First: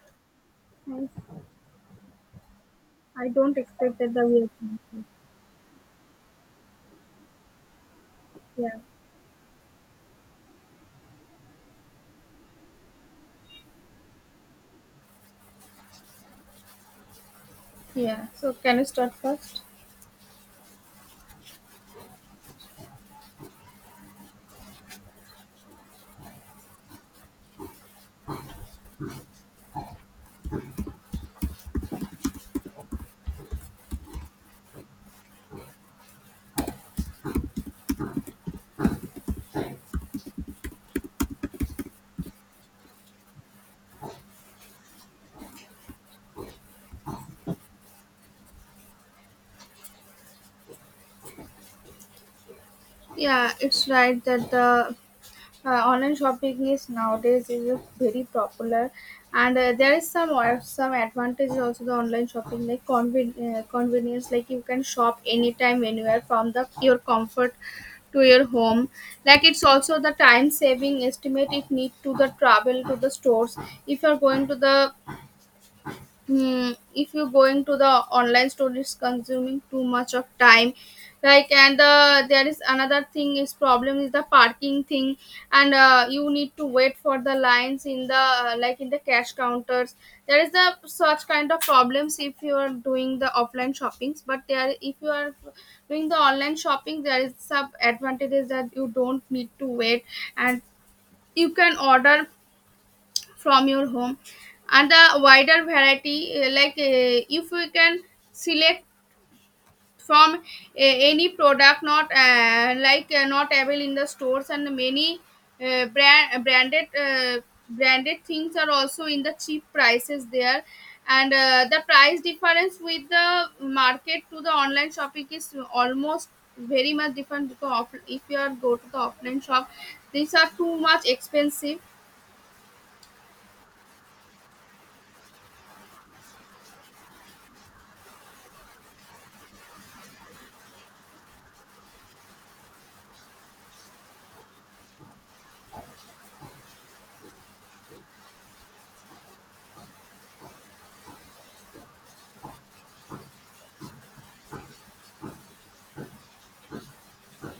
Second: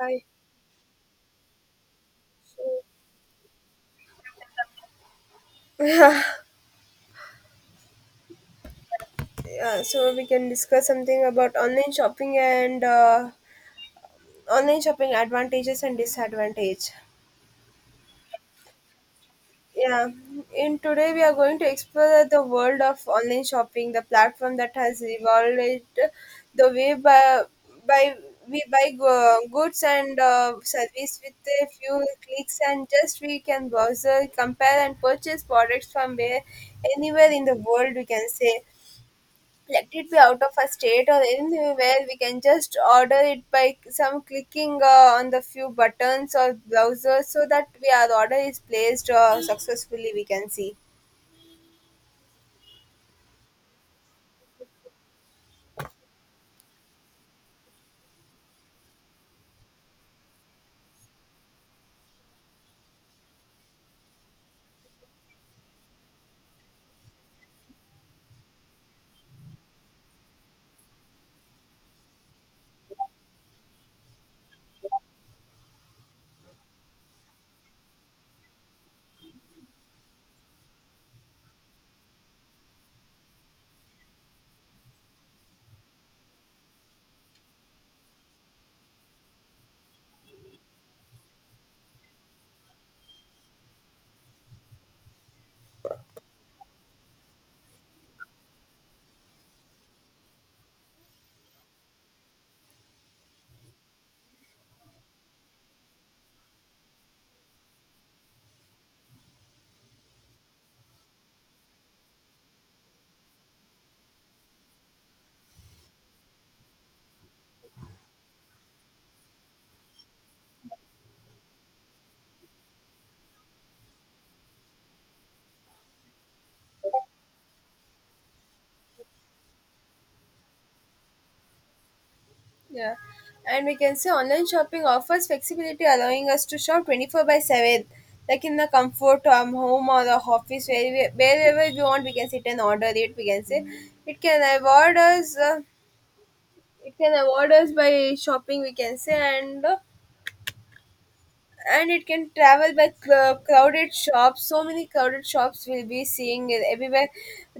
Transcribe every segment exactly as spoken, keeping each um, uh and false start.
Hi. I I don't expect that the way. Of thinking. Yeah. Yeah, so we can discuss something about online shopping and uh, online shopping advantages and disadvantage. Yeah, so can you start first? Yeah, in today we are going to explore the world of online shopping, the platform that has evolved it the way by, by we buy go- goods and uh, service with a few clicks, and just we can browse, compare and purchase products from where anywhere in the world, we can say. Let it be out of a state or anywhere, we can just order it by some clicking uh, on the few buttons or browsers so that we, our order is placed uh, successfully, we can see. Yeah, it's right that the uh, online shopping is nowadays is a very popular, and uh, there is some or some advantages also the online shopping like conven- uh, convenience like you can shop anytime anywhere from the your comfort to your home. Like it's also the time saving estimate if need to the travel to the stores if you're going to the Hmm, if you're going to the online store, it's consuming too much of time. Like, and uh, there is another thing is problem is the parking thing, and uh, you need to wait for the lines in the uh, like in the cash counters. There is the such kind of problems if you are doing the offline shoppings, but there if you are doing the online shopping, there is some advantages that you don't need to wait and you can order from your home and the wider variety uh, like uh, if we can select from uh, any product not uh, like uh, not available in the stores and many uh, brand branded uh, branded things are also in the cheap prices there and uh, the price difference with the market to the online shopping is almost very much different because of, if you are go to the offline shop these are too much expensive. Yeah, and we can say online shopping offers flexibility, allowing us to shop twenty four by seven, like in the comfort um, home or the office where we, wherever we want we can sit and order it, we can say. It can award us uh, it can award us by shopping, we can say. And uh, and it can travel by cl- crowded shops, so many crowded shops will be seeing it everywhere.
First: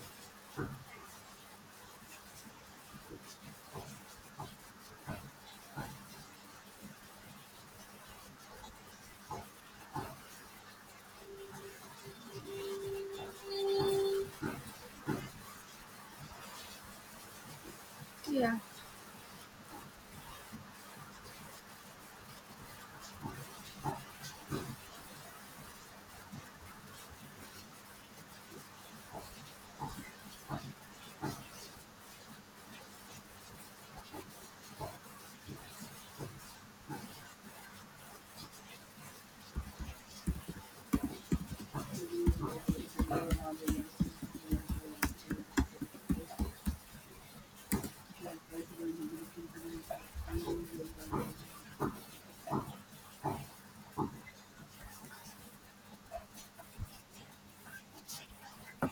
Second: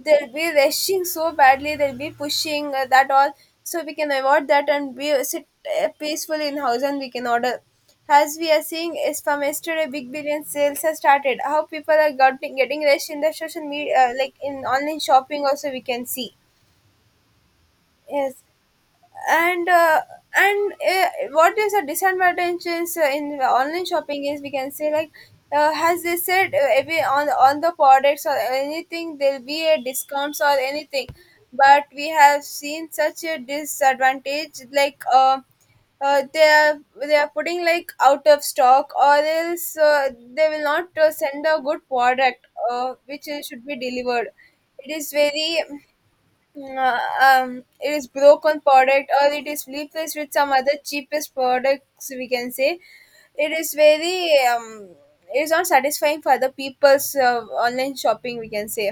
They'll be rushing so badly, they'll be pushing uh, that all, so we can avoid that and be uh, sit uh, peacefully in house and we can order. As we are seeing is from yesterday big billion sales has started, how people are got getting rushed in the social media, uh, like in online shopping also we can see. Yes. Yeah, and uh, and uh, what is a disadvantage is uh, in online shopping is, we can say, like uh, as they said, uh, every on on the products or anything there'll be a discounts or anything. But we have seen such a disadvantage like uh, uh, they are they are putting like out of stock, or else uh, they will not uh, send a good product, uh, which is- should be delivered. It is very. Mm, Uh, um, it is broken product, or it is replaced with some other cheapest products, we can say. It is very. um, it is not satisfying for other people's uh, online shopping, we can say.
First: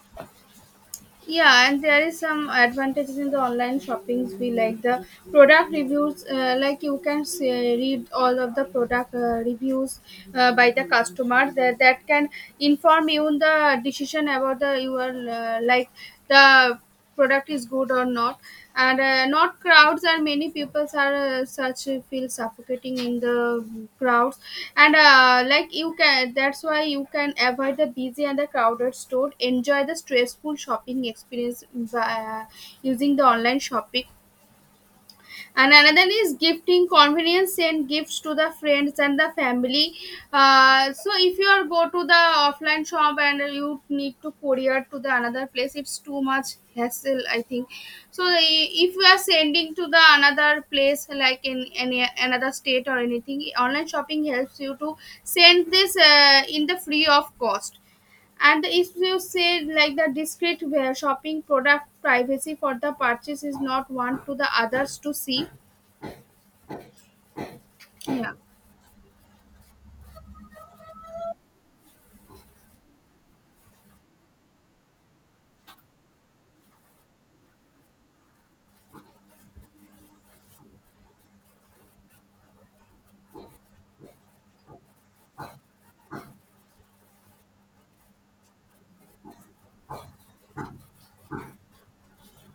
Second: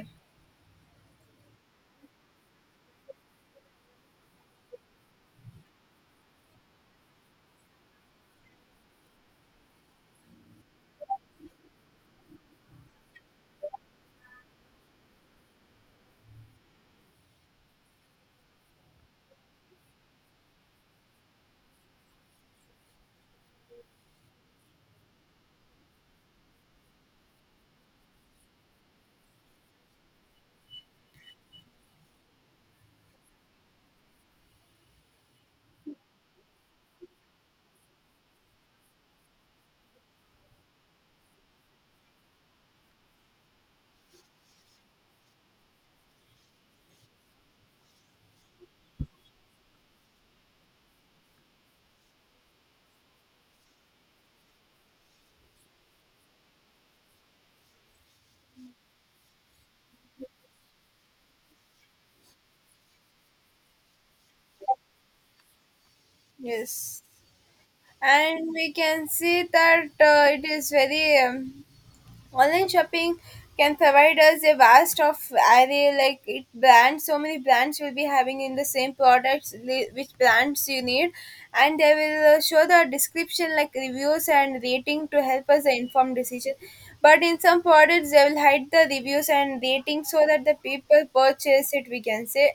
yeah, and there is some advantages in the online shoppings we like the product reviews uh, like you can say, read all of the product uh, reviews uh, by the customer that, that can inform you in the decision about the your uh, like the product is good or not. And uh, not crowds and many people are uh, such uh, feel suffocating in the crowds and uh, like you can that's why you can avoid the busy and the crowded store enjoy the stressful shopping experience by uh, using the online shopping. And another is gifting convenience and gifts to the friends and the family, uh, so if you are go to the offline shop and you need to courier to the another place it's too much hassle I think. So i- if you are sending to the another place like in any another state or anything online shopping helps you to send this uh, in the free of cost. And if you say like the discrete where shopping product privacy for the purchase is not one to the others to see. Yes. Yeah. And we can see that uh, it is very. um, Online shopping can provide us a vast of array, like it brands, so many brands will be having in the same products, li- which brands you need. And they will uh, show the description, like reviews and rating, to help us the informed decision. But in some products they will hide the reviews and rating so that the people purchase it, we can say.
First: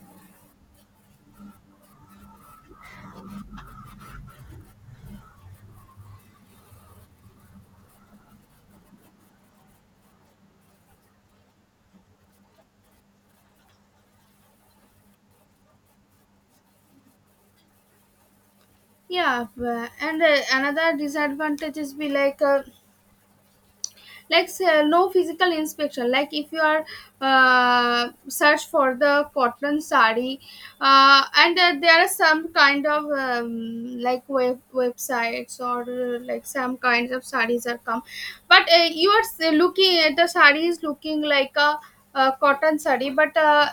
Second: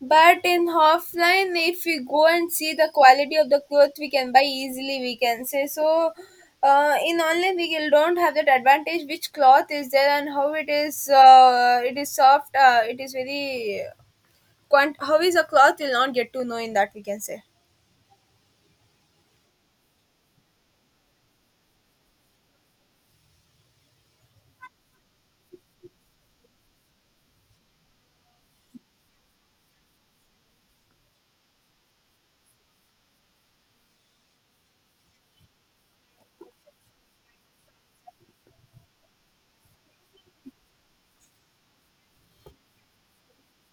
But in offline, if we go and see the quality of the cloth we can buy easily, we can say so. Uh, in online, we will- don't have that advantage, which cloth is there and how it is. Uh, it is soft. Uh, it is very. Quant- how is a cloth? Will not get to know in that, we can say. Yeah but- and uh, another disadvantage is be like uh, like say, no physical inspection like if you are uh, search for the cotton sari, uh, and uh, there are some kind of um, like web websites or uh, like some kinds of saris are come but uh, you are s- looking at the sari is looking like a, a cotton sari but uh,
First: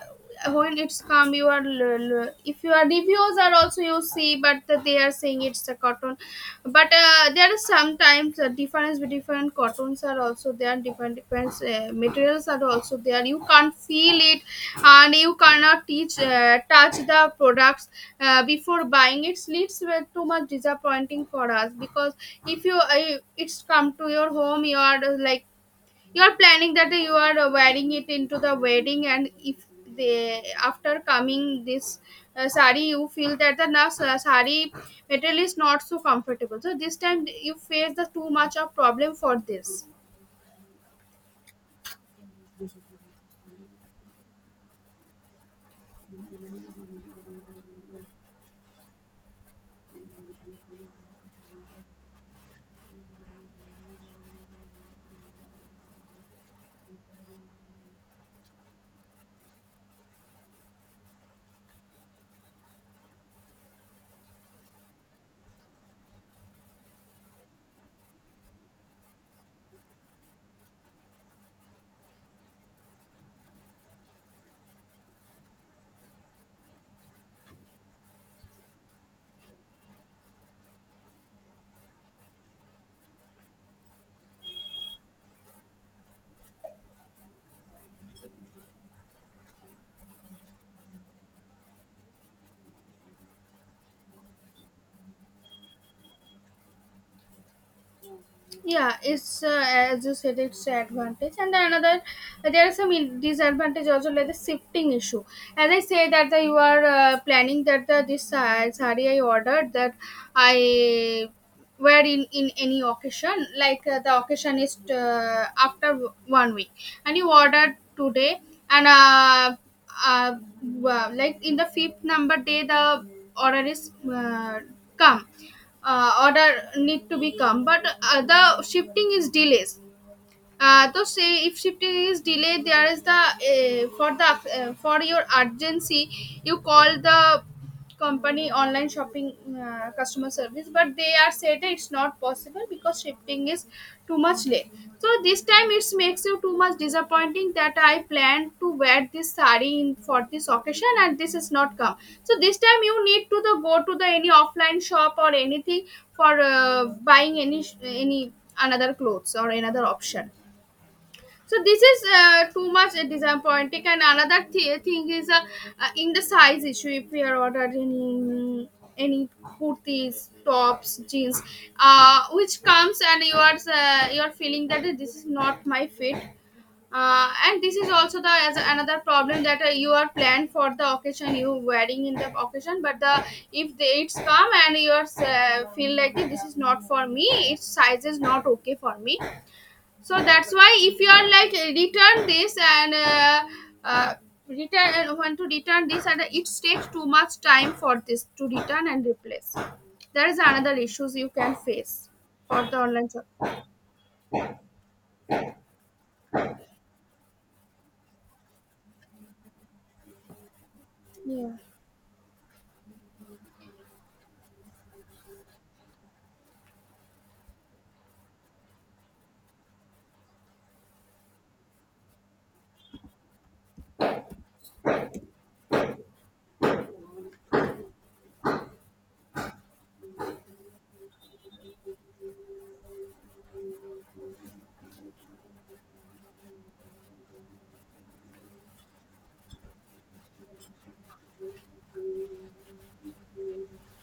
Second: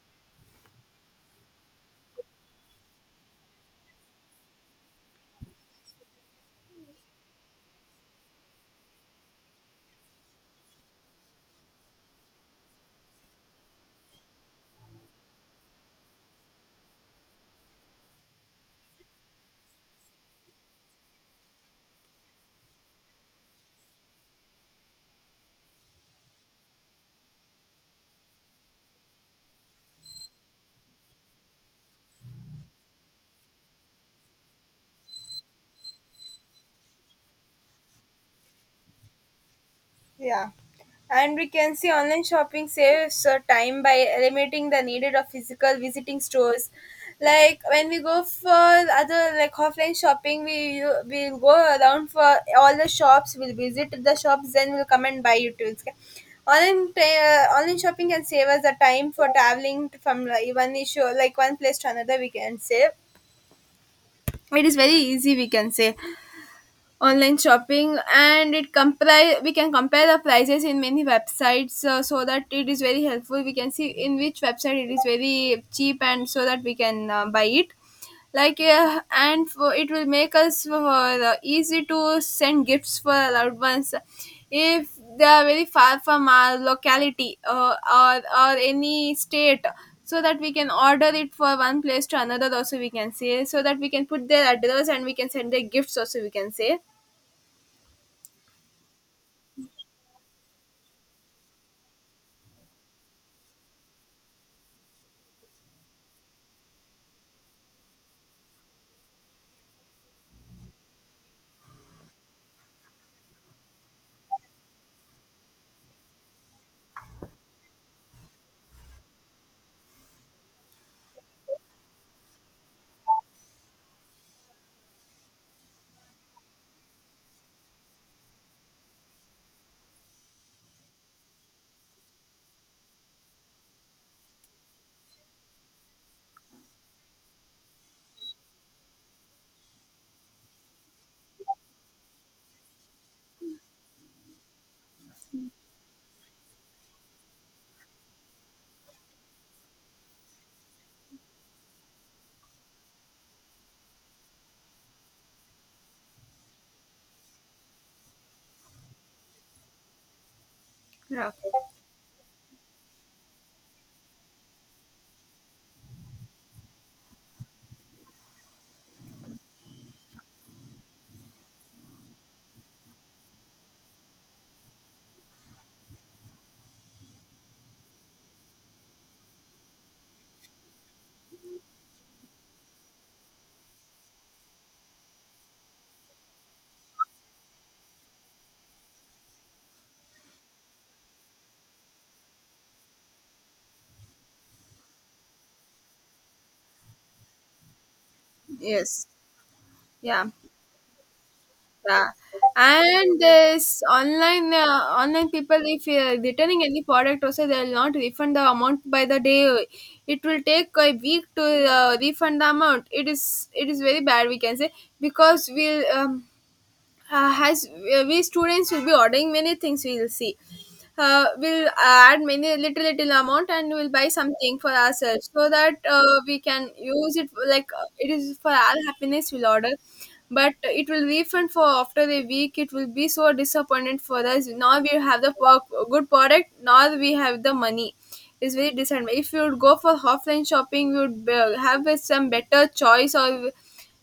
when it's come you are l- l- if your reviews are also you see but they are saying it's a cotton but uh, there are sometimes a difference with different cottons are also there different different uh, materials are also there you can't feel it and you cannot teach uh, touch the products uh, before buying it leads with too much disappointing for us because if you uh, it's come to your home you are uh, like you're planning that you are wearing it into the wedding and if they after coming this uh, sari you feel that the na- sa- sari material is not so comfortable so this time you face the too much of problem for this. Yeah. And we can see online shopping saves uh, time by eliminating the needed of physical visiting stores. Like when we go for other like offline shopping, we you- we'll go around for all the shops. We'll visit the shops, then we'll come and buy it too. Online uh, online shopping can save us the time for traveling from, like, one issue, like one place to another, we can save. It is very easy, we can say. Online shopping, and it compare we can compare the prices in many websites, uh, so that it is very helpful, we can see in which website it is very cheap, and so that we can uh, buy it. Like uh, and for, it will make us uh, easy to send gifts for our loved ones if they are very far from our locality, uh, or or any state, so that we can order it for one place to another also, we can say, so that we can put their address and we can send their gifts also, we can say. Yeah, it's uh, as you said it's an advantage and another there are some in- disadvantage also like the shifting issue as I say that the, you are uh, planning that the this uh, sari I ordered that I wear in in any occasion like uh, the occasion is uh, after one week and you ordered today and uh, uh, w- like in the fifth number day the order is uh, come, uh, order need to be come but uh, the shifting is delays, uh, though say if shifting is delayed there is the uh, for the uh, for your urgency you call the company online shopping uh, customer service but they are said it's not possible because shifting is too much late. So this time it makes you too much disappointing that I planned to wear this saree in, for this occasion and this is not come. So this time you need to the go to the any offline shop or anything for uh, buying any sh- any another clothes or another option. Yeah. So this is uh, too much uh, disappointing. And another th- thing is uh, uh, in the size issue. If we are ordered any any kurtis, tops, jeans, uh, which comes and you are uh, you are feeling that this is not my fit. Uh, and this is also the as another problem that uh, you are planned for the occasion you wearing in the occasion but the if the it's come and you are uh, feel like this is not for me its size is not okay for me. So that's why if you are like uh, return this and uh, uh, return and want to return this and uh, it takes too much time for this to return Yes. and replace. There Yeah. is another issues you can Yeah. face for the online And shop. this online uh, online people, if you're returning any product, also they will not refund the amount by the day. It will take a week to Yeah. uh, refund the amount. It is it is very bad, we can say. Because we'll um, uh, as uh, we students will be ordering many things we will see. Uh, we'll add many little little amount and we'll buy something for ourselves so that uh, we can use it, like uh, it is for our happiness we'll order. But it will refund for after a week, it will be so disappointed for us. Now we have the pro- good product, now we have the money. It's very disadvantage. If you would go for offline shopping, you would uh, have some better choice, or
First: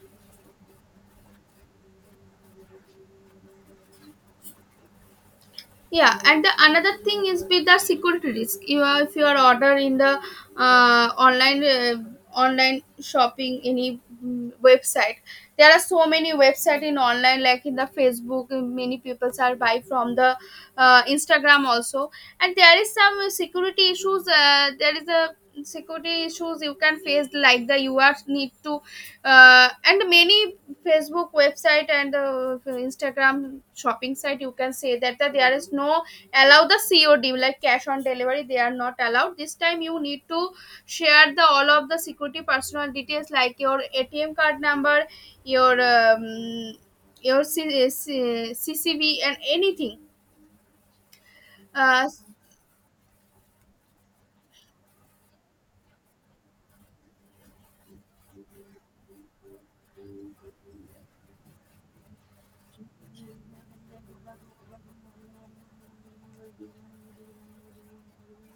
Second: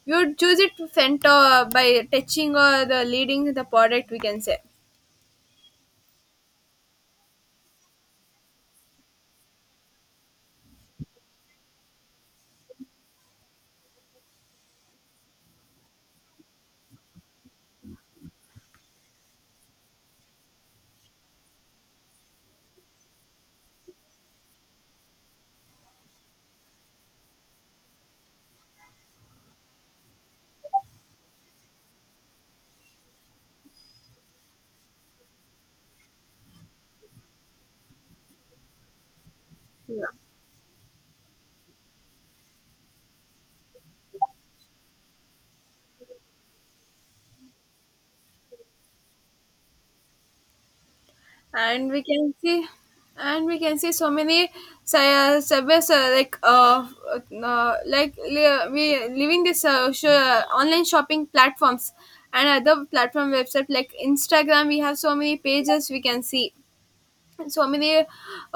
you would choose it scent uh, by touching or the leading the product, we can say. Yeah, and the another thing is with the security risk you are if you are order in the uh, online uh, online shopping any mm, website, there are so many website in online like in the Facebook and many people are buy from the uh, Instagram also. And there is some security issues, uh, there is a security issues you can face like the you are need to uh, and many Facebook website and uh, Instagram shopping site you can say that, that there is no allow the COD like cash on delivery they are not allowed. This time you Yeah. need to share the all of the security personal details like your ATM card number, your um, your C- C- C C V, and anything. and we uh, can see and we can see so many sci- uh, service, uh, like uh, uh like, li- uh, we living this, uh, sh- uh, online shopping platforms and other platform website like Instagram, we have so many pages we can see. So many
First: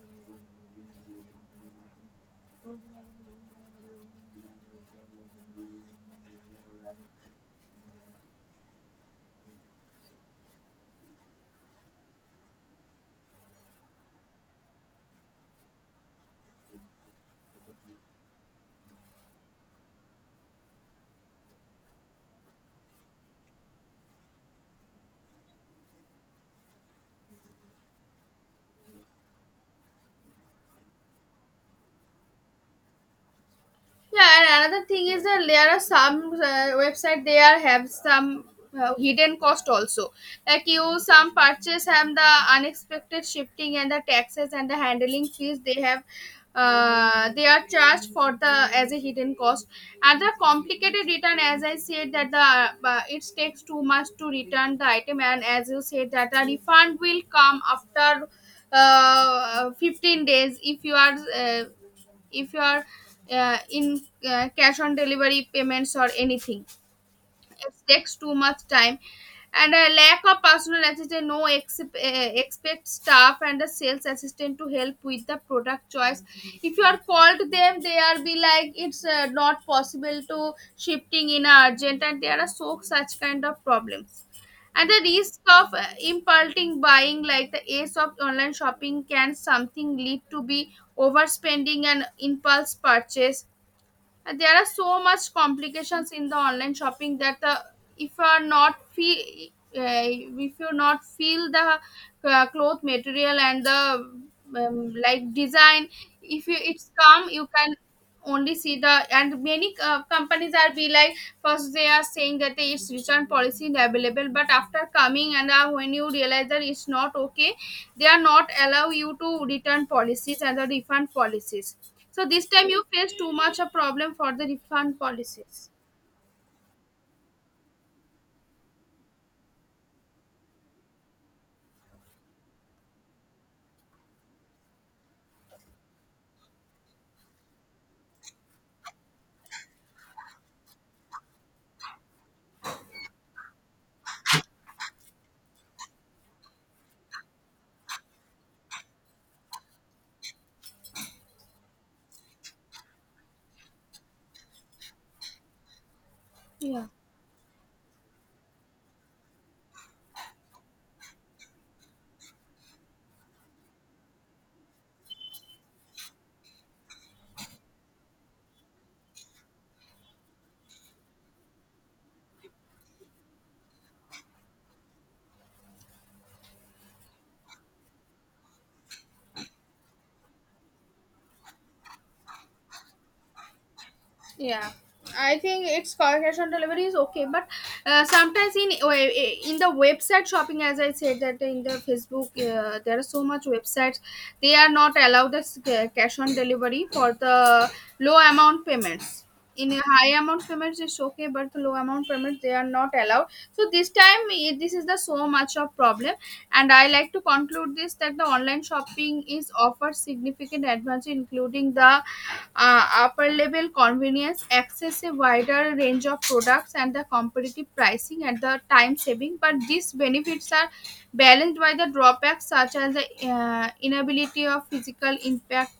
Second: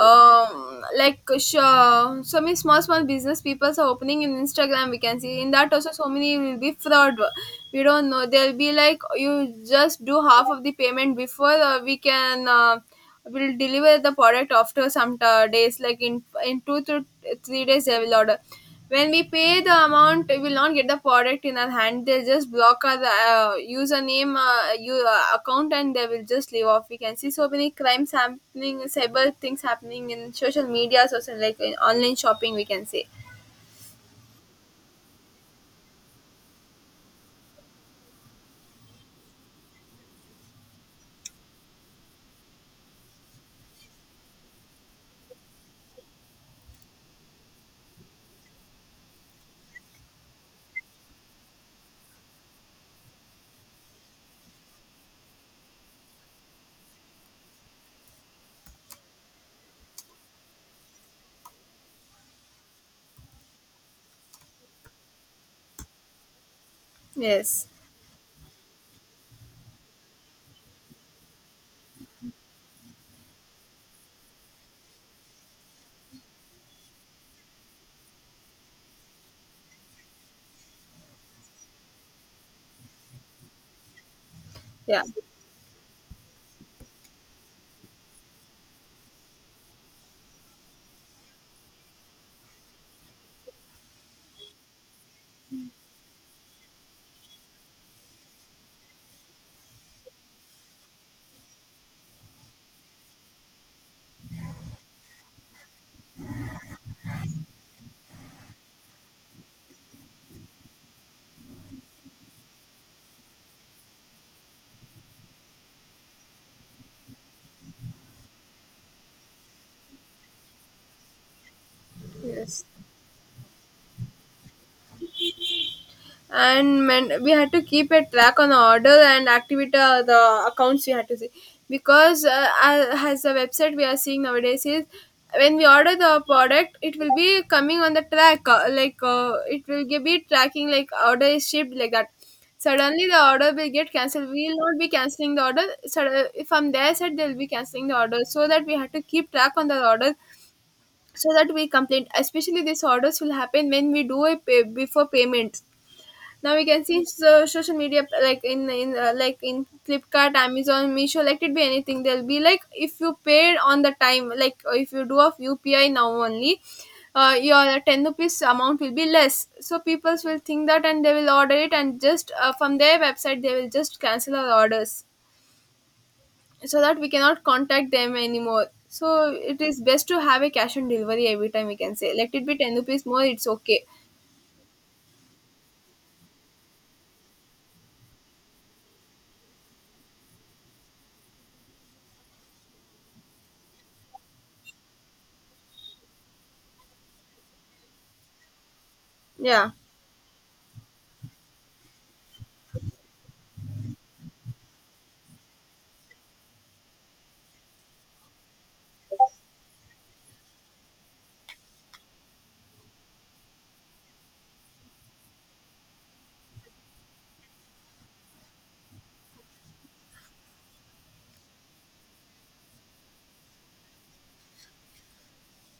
um, like sh- uh, so many small small business people are opening in Instagram, we can see. In that also so many will be fraud, we don't know. They'll be like, you just do half of the payment before uh, we can uh, will deliver the product after some t- days, like in in two to three days they will order. When we pay the amount we will not get the product in our hand, they'll just block our uh, username uh, you, uh, account, and they will just leave off, we can see so many crimes happening, cyber things happening in social media, social, like in online shopping, we can say. Yeah, and another thing is that there are some uh, website they are have some uh, hidden cost also. Like you, some purchase have the unexpected shifting and the taxes and the handling fees they have. Uh, they are charged for the as a hidden cost and the complicated return as I said that the uh, it takes too much to return the item and as you said that the refund will come after uh, fifteen days if you are uh, if you are uh, in uh, cash on delivery payments or anything. Yes. It takes too much time. And a lack of personal assistant, no exp- uh, expect staff and a sales assistant to help with the product choice. If you are called them they are be like it's uh, not possible to shifting in a urgent and there are so such kind of problems. And the Yeah. risk of uh, impulsing buying like the ace of online shopping can something lead to be overspending and impulse purchase. And there are so much complications in the online shopping that the if you are not feel uh, if you not feel the uh, cloth material and the um, like design if you it's come you can only see the and many uh, companies are be like first they are saying that it's return policy is available but after coming and uh, when you realize that it's not okay they are not allow you to return policies and the refund policies. So this Yes. time you face too much a problem for the refund policies. And, man, we had to keep a track on the order and activity, uh, the accounts we had to see. Because uh, a- as the website we are seeing nowadays is, when we order the product it will be coming on the track, uh, like uh, it will gi- be tracking, like order is shipped, like that. Suddenly the order will get cancelled. We will not be cancelling the order, so from their side they will be cancelling the order, so that we had to keep track on the order, so that we complain. Especially these orders will happen when we do a pay before payment. Now we can Yeah. see so social media like in in uh, like in Flipkart, Amazon, Meesho, like it be anything. They'll be like, if you paid on the time, like uh, if you do of U P I now only, uh, your ten rupees amount will be less. So people will think that and they will order it, and just uh, from their website they will just cancel our orders, so that we cannot contact them anymore. So it is best to have a cash on delivery every time, we can say. Let it be ten rupees more, it's okay. Yeah, I think it's ca- cash on delivery is okay, but uh, sometimes in oh, eh, eh, in the website shopping, as I said that in the Facebook, uh, there are so much websites they are not allowed the s- ca- cash on delivery for the low amount payments. Yeah. In a high amount payments it's okay, but the low amount payments they are not allowed. So this time eh, this is the so much of problem. And I like to conclude this that the online shopping is offers significant advantage, including the uh, upper level convenience, access a wider range of products, and the competitive pricing and the time saving. But these benefits are balanced by the drawbacks such as the uh, inability of physical impact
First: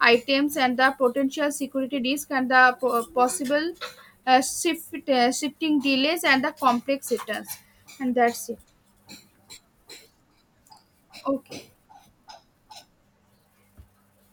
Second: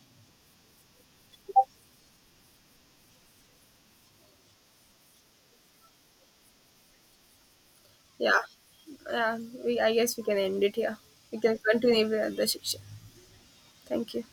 items and the potential security risk and the po- possible uh, shift, uh, shifting delays and the complex returns. And Yeah, that's it. yeah. We I guess we can end it here. We can Okay. continue with the other section. Thank you.